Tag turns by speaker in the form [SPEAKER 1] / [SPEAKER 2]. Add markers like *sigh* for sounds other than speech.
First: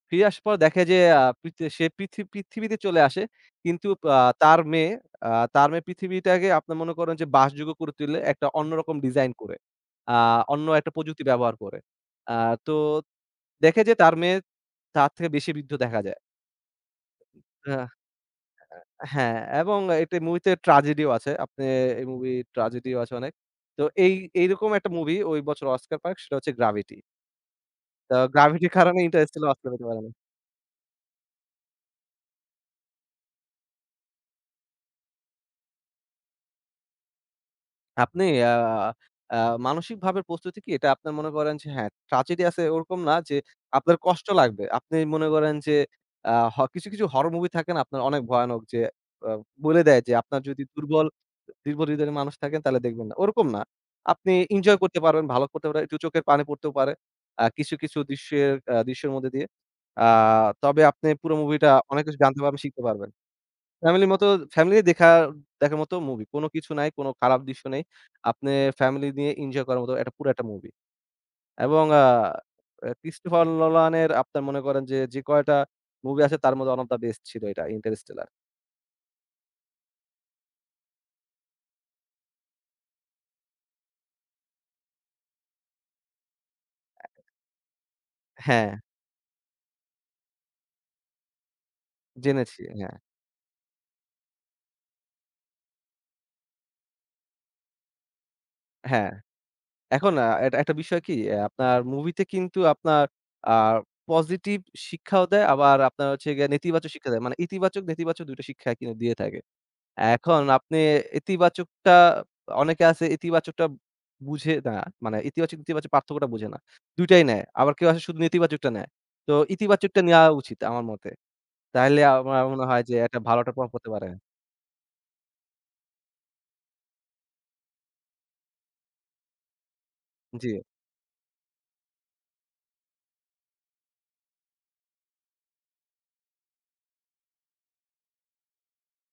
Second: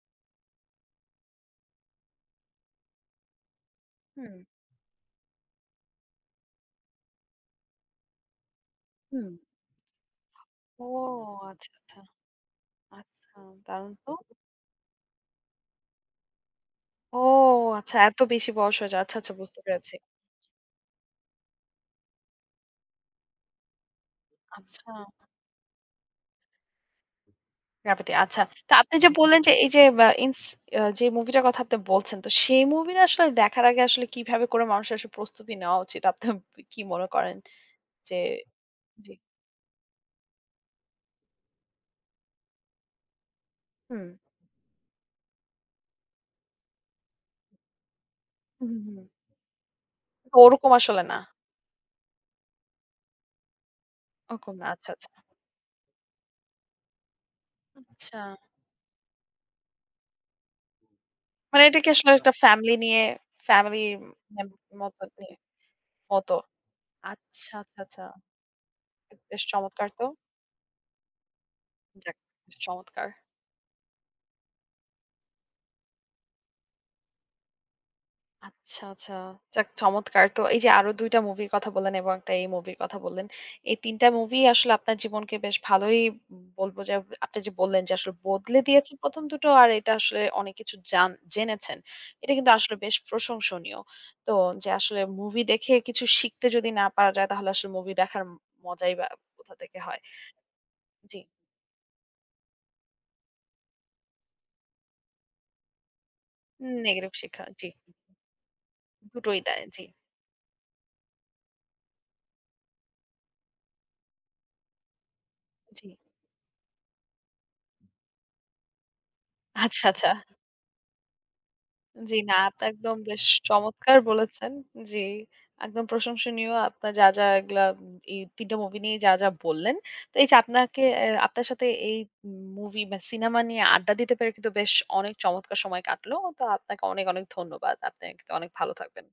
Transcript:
[SPEAKER 1] ফিরে আসার পর দেখে যে আ পৃথি সে পৃথি পৃথিবীতে চলে আসে। কিন্তু আ
[SPEAKER 2] হুম।
[SPEAKER 1] তার মেয়ে আ তার মেয়ে পৃথিবীটাকে আপনার মনে করেন যে, বাসযোগ্য করে তুলে একটা অন্য রকম ডিজাইন
[SPEAKER 2] হুম।
[SPEAKER 1] করে। আ অন্য
[SPEAKER 2] ও
[SPEAKER 1] একটা প্রযুক্তি ব্যবহার
[SPEAKER 2] আচ্ছা,
[SPEAKER 1] করে।
[SPEAKER 2] আচ্ছা।
[SPEAKER 1] আ তো
[SPEAKER 2] আচ্ছা,
[SPEAKER 1] দেখে
[SPEAKER 2] দারুণ
[SPEAKER 1] যে
[SPEAKER 2] তো!
[SPEAKER 1] তার মেয়ে তার থেকে বেশি বৃদ্ধ দেখা যায়।
[SPEAKER 2] ও
[SPEAKER 1] আহ অ্যা
[SPEAKER 2] আচ্ছা এত বেশি বয়স হয়ে যায়। আচ্ছা, আচ্ছা।
[SPEAKER 1] হ্যাঁ, হ্যাঁ।
[SPEAKER 2] বুঝতে
[SPEAKER 1] এবং
[SPEAKER 2] পেরেছি।
[SPEAKER 1] একটা মুভিতে ট্র্যাজেডি ও আছে। আপনি এই মুভি ট্র্যাজেডি ও আছে অনেক। তো এই এইরকম একটা
[SPEAKER 2] আচ্ছা।
[SPEAKER 1] মুভি ঐ বছর অস্কার পায় সেটা হচ্ছে Gravity.
[SPEAKER 2] Gravity
[SPEAKER 1] তো
[SPEAKER 2] আচ্ছা।
[SPEAKER 1] Gravity এর
[SPEAKER 2] তো আপনি
[SPEAKER 1] কারণে
[SPEAKER 2] যে বললেন
[SPEAKER 1] Interstellar
[SPEAKER 2] যে,
[SPEAKER 1] অস্কার
[SPEAKER 2] এই যে,
[SPEAKER 1] পেতে পারে
[SPEAKER 2] আ
[SPEAKER 1] নি।
[SPEAKER 2] ইন্স যে মুভি টার কথা আপনি বলছেন। তো সেই মুভি টা আসলে দেখার আগে আসলে কিভাবে করে মানুষের আসলে প্রস্তুতি নেওয়া উচিত? আপনি কি মনে করেন? যে
[SPEAKER 1] আপনি আ
[SPEAKER 2] জ্বী।
[SPEAKER 1] আ মানসিক ভাবে প্রস্তুতি কি এটা আপনার মনে করেন যে, হ্যাঁ। ট্র্যাজেডি আছে ওরকম না যে আপনার
[SPEAKER 2] হুম।
[SPEAKER 1] কষ্ট লাগবে। আপনি মনে করেন যে আ হ কিছু, কিছু হরর মুভি থাকে না আপনার অনেক ভয়ানক,
[SPEAKER 2] হু,
[SPEAKER 1] যে
[SPEAKER 2] হু, হু।
[SPEAKER 1] অ বলে দেয় যে আপনার যদি
[SPEAKER 2] ওরকম আসলে
[SPEAKER 1] দুর্বল
[SPEAKER 2] না।
[SPEAKER 1] দুর্বল হৃদয়ের মানুষ থাকেন তাহলে দেখবেন না। ওরকম না। আপনি
[SPEAKER 2] ওরকম না,
[SPEAKER 1] ইনজয়
[SPEAKER 2] আচ্ছা,
[SPEAKER 1] করতে
[SPEAKER 2] আচ্ছা।
[SPEAKER 1] পারবেন ভালো করতে পারে দু চোখের পানি পড়তেও পারে। আ কিছু, কিছু
[SPEAKER 2] আচ্ছা।
[SPEAKER 1] দৃশ্যের আ দৃশ্যের মধ্যে দিয়ে। আ তবে আপনি পুরো
[SPEAKER 2] মানে
[SPEAKER 1] মুভিটা
[SPEAKER 2] এটা কি
[SPEAKER 1] অনেক
[SPEAKER 2] আসলে
[SPEAKER 1] কিছু
[SPEAKER 2] একটা
[SPEAKER 1] জানতে পারবেন
[SPEAKER 2] ফ্যামিলি
[SPEAKER 1] শিখতে
[SPEAKER 2] নিয়ে,
[SPEAKER 1] পারবেন।
[SPEAKER 2] ফ্যামিলি
[SPEAKER 1] ফ্যামিলির মতো
[SPEAKER 2] *unintelligible*
[SPEAKER 1] ফ্যামিলি
[SPEAKER 2] মতো
[SPEAKER 1] দেখা
[SPEAKER 2] নিয়ে,
[SPEAKER 1] দেখার মত মুভি।
[SPEAKER 2] মতো।
[SPEAKER 1] কোন কিছু নাই কোন খারাপ
[SPEAKER 2] আচ্ছা,
[SPEAKER 1] দৃশ্য
[SPEAKER 2] আচ্ছা,
[SPEAKER 1] নেই।
[SPEAKER 2] আচ্ছা।
[SPEAKER 1] আপনি ফ্যামিলি নিয়ে
[SPEAKER 2] বেশ
[SPEAKER 1] ইনজয় করার
[SPEAKER 2] চমৎকার
[SPEAKER 1] মতো
[SPEAKER 2] তো!
[SPEAKER 1] একটা পুরো একটা মুভি। এবং আ
[SPEAKER 2] যাক, বেশ
[SPEAKER 1] এ
[SPEAKER 2] চমৎকার!
[SPEAKER 1] Christopher Nolan এর আপনার মনে করেন যে, যে কয়টা মুভি আছে তার মধ্যে ওয়ান ওফ দ্যা বেস্ট ছিল এটা Interstellar.
[SPEAKER 2] আচ্ছা, আচ্ছা। যাক চমৎকার। তো এই যে আরো ২ টা মুভির কথা বললেন এবং ১ টা এই মুভির কথা বললেন। এই ৩ টা মুভি আসলে আপনার জীবনকে বেশ ভালোই বলব, যে আপনি যে বললেন যে আসলে বদলে
[SPEAKER 1] হ্যাঁ।
[SPEAKER 2] দিয়েছে ১ম দুটো আর এটা আসলে অনেক কিছু জান জেনেছেন। এটা কিন্তু
[SPEAKER 1] জেনেছি,
[SPEAKER 2] আসলে বেশ
[SPEAKER 1] হ্যাঁ।
[SPEAKER 2] প্রশংসনীয়। তো যে আসলে মুভি দেখে কিছু শিখতে যদি না পারা যায় তাহলে আসলে মুভি দেখার মজাই বা
[SPEAKER 1] হ্যাঁ।
[SPEAKER 2] কোথা থেকে হয়।
[SPEAKER 1] এখন আ একটা একটা বিষয় কি
[SPEAKER 2] জ্বী।
[SPEAKER 1] আ আপনার মুভিতে কিন্তু আপনার আ পজিটিভ শিক্ষাও দেয়। আবার আপনার হোচ্ছে গিয়ে
[SPEAKER 2] উ
[SPEAKER 1] নেতিবাচক শিক্ষা
[SPEAKER 2] নেগেটিভ
[SPEAKER 1] দেয়। মানে
[SPEAKER 2] শিক্ষা, জ্বী।
[SPEAKER 1] ইতিবাচক নেতিবাচক ২ টা শিক্ষা কিন্তু দিয়ে থাকে।
[SPEAKER 2] দুটোই দেয়, জ্বী।
[SPEAKER 1] এখন আপনি ইতিবাচকটা অনেকে আছে ইতিবাচকটা বুঝে না মানে ইতিবাচক
[SPEAKER 2] জ্বী।
[SPEAKER 1] নেতিবাচক পার্থক্যটা বুঝে না। দুইটাই নেয়। আবার কেউ আছে শুধু নেতিবাচকটা নেয়। তো
[SPEAKER 2] আচ্ছা,
[SPEAKER 1] ইতিবাচকটা
[SPEAKER 2] আচ্ছা।
[SPEAKER 1] নেওয়া উচিত আমার মতে। তাহলে
[SPEAKER 2] জ্বী
[SPEAKER 1] আম
[SPEAKER 2] না।
[SPEAKER 1] আমার
[SPEAKER 2] আপনি
[SPEAKER 1] মনে হয় যে
[SPEAKER 2] একদম
[SPEAKER 1] একটা
[SPEAKER 2] বেশ
[SPEAKER 1] ভালো একটা প্রভাব পড়তে
[SPEAKER 2] চমৎকার
[SPEAKER 1] পারে।
[SPEAKER 2] বলেছেন। জ্বী। একদম প্রশংসনীয়। আপনার যা, যা এগুলা ই ৩ টা মুভি নিয়েই যা, যা বললেন। তো এই যে
[SPEAKER 1] জ্বী।
[SPEAKER 2] আপনাকে এ আপনার সাথে এই মুভি বা সিনেমা নিয়ে আড্ডা দিতে পেরে কিন্তু বেশ অনেক চমৎকার সময় কাটলো। তো আপনাকে অনেক, অনেক ধন্যবাদ। আপনি কিন্তু অনেক ভালো থাকবেন।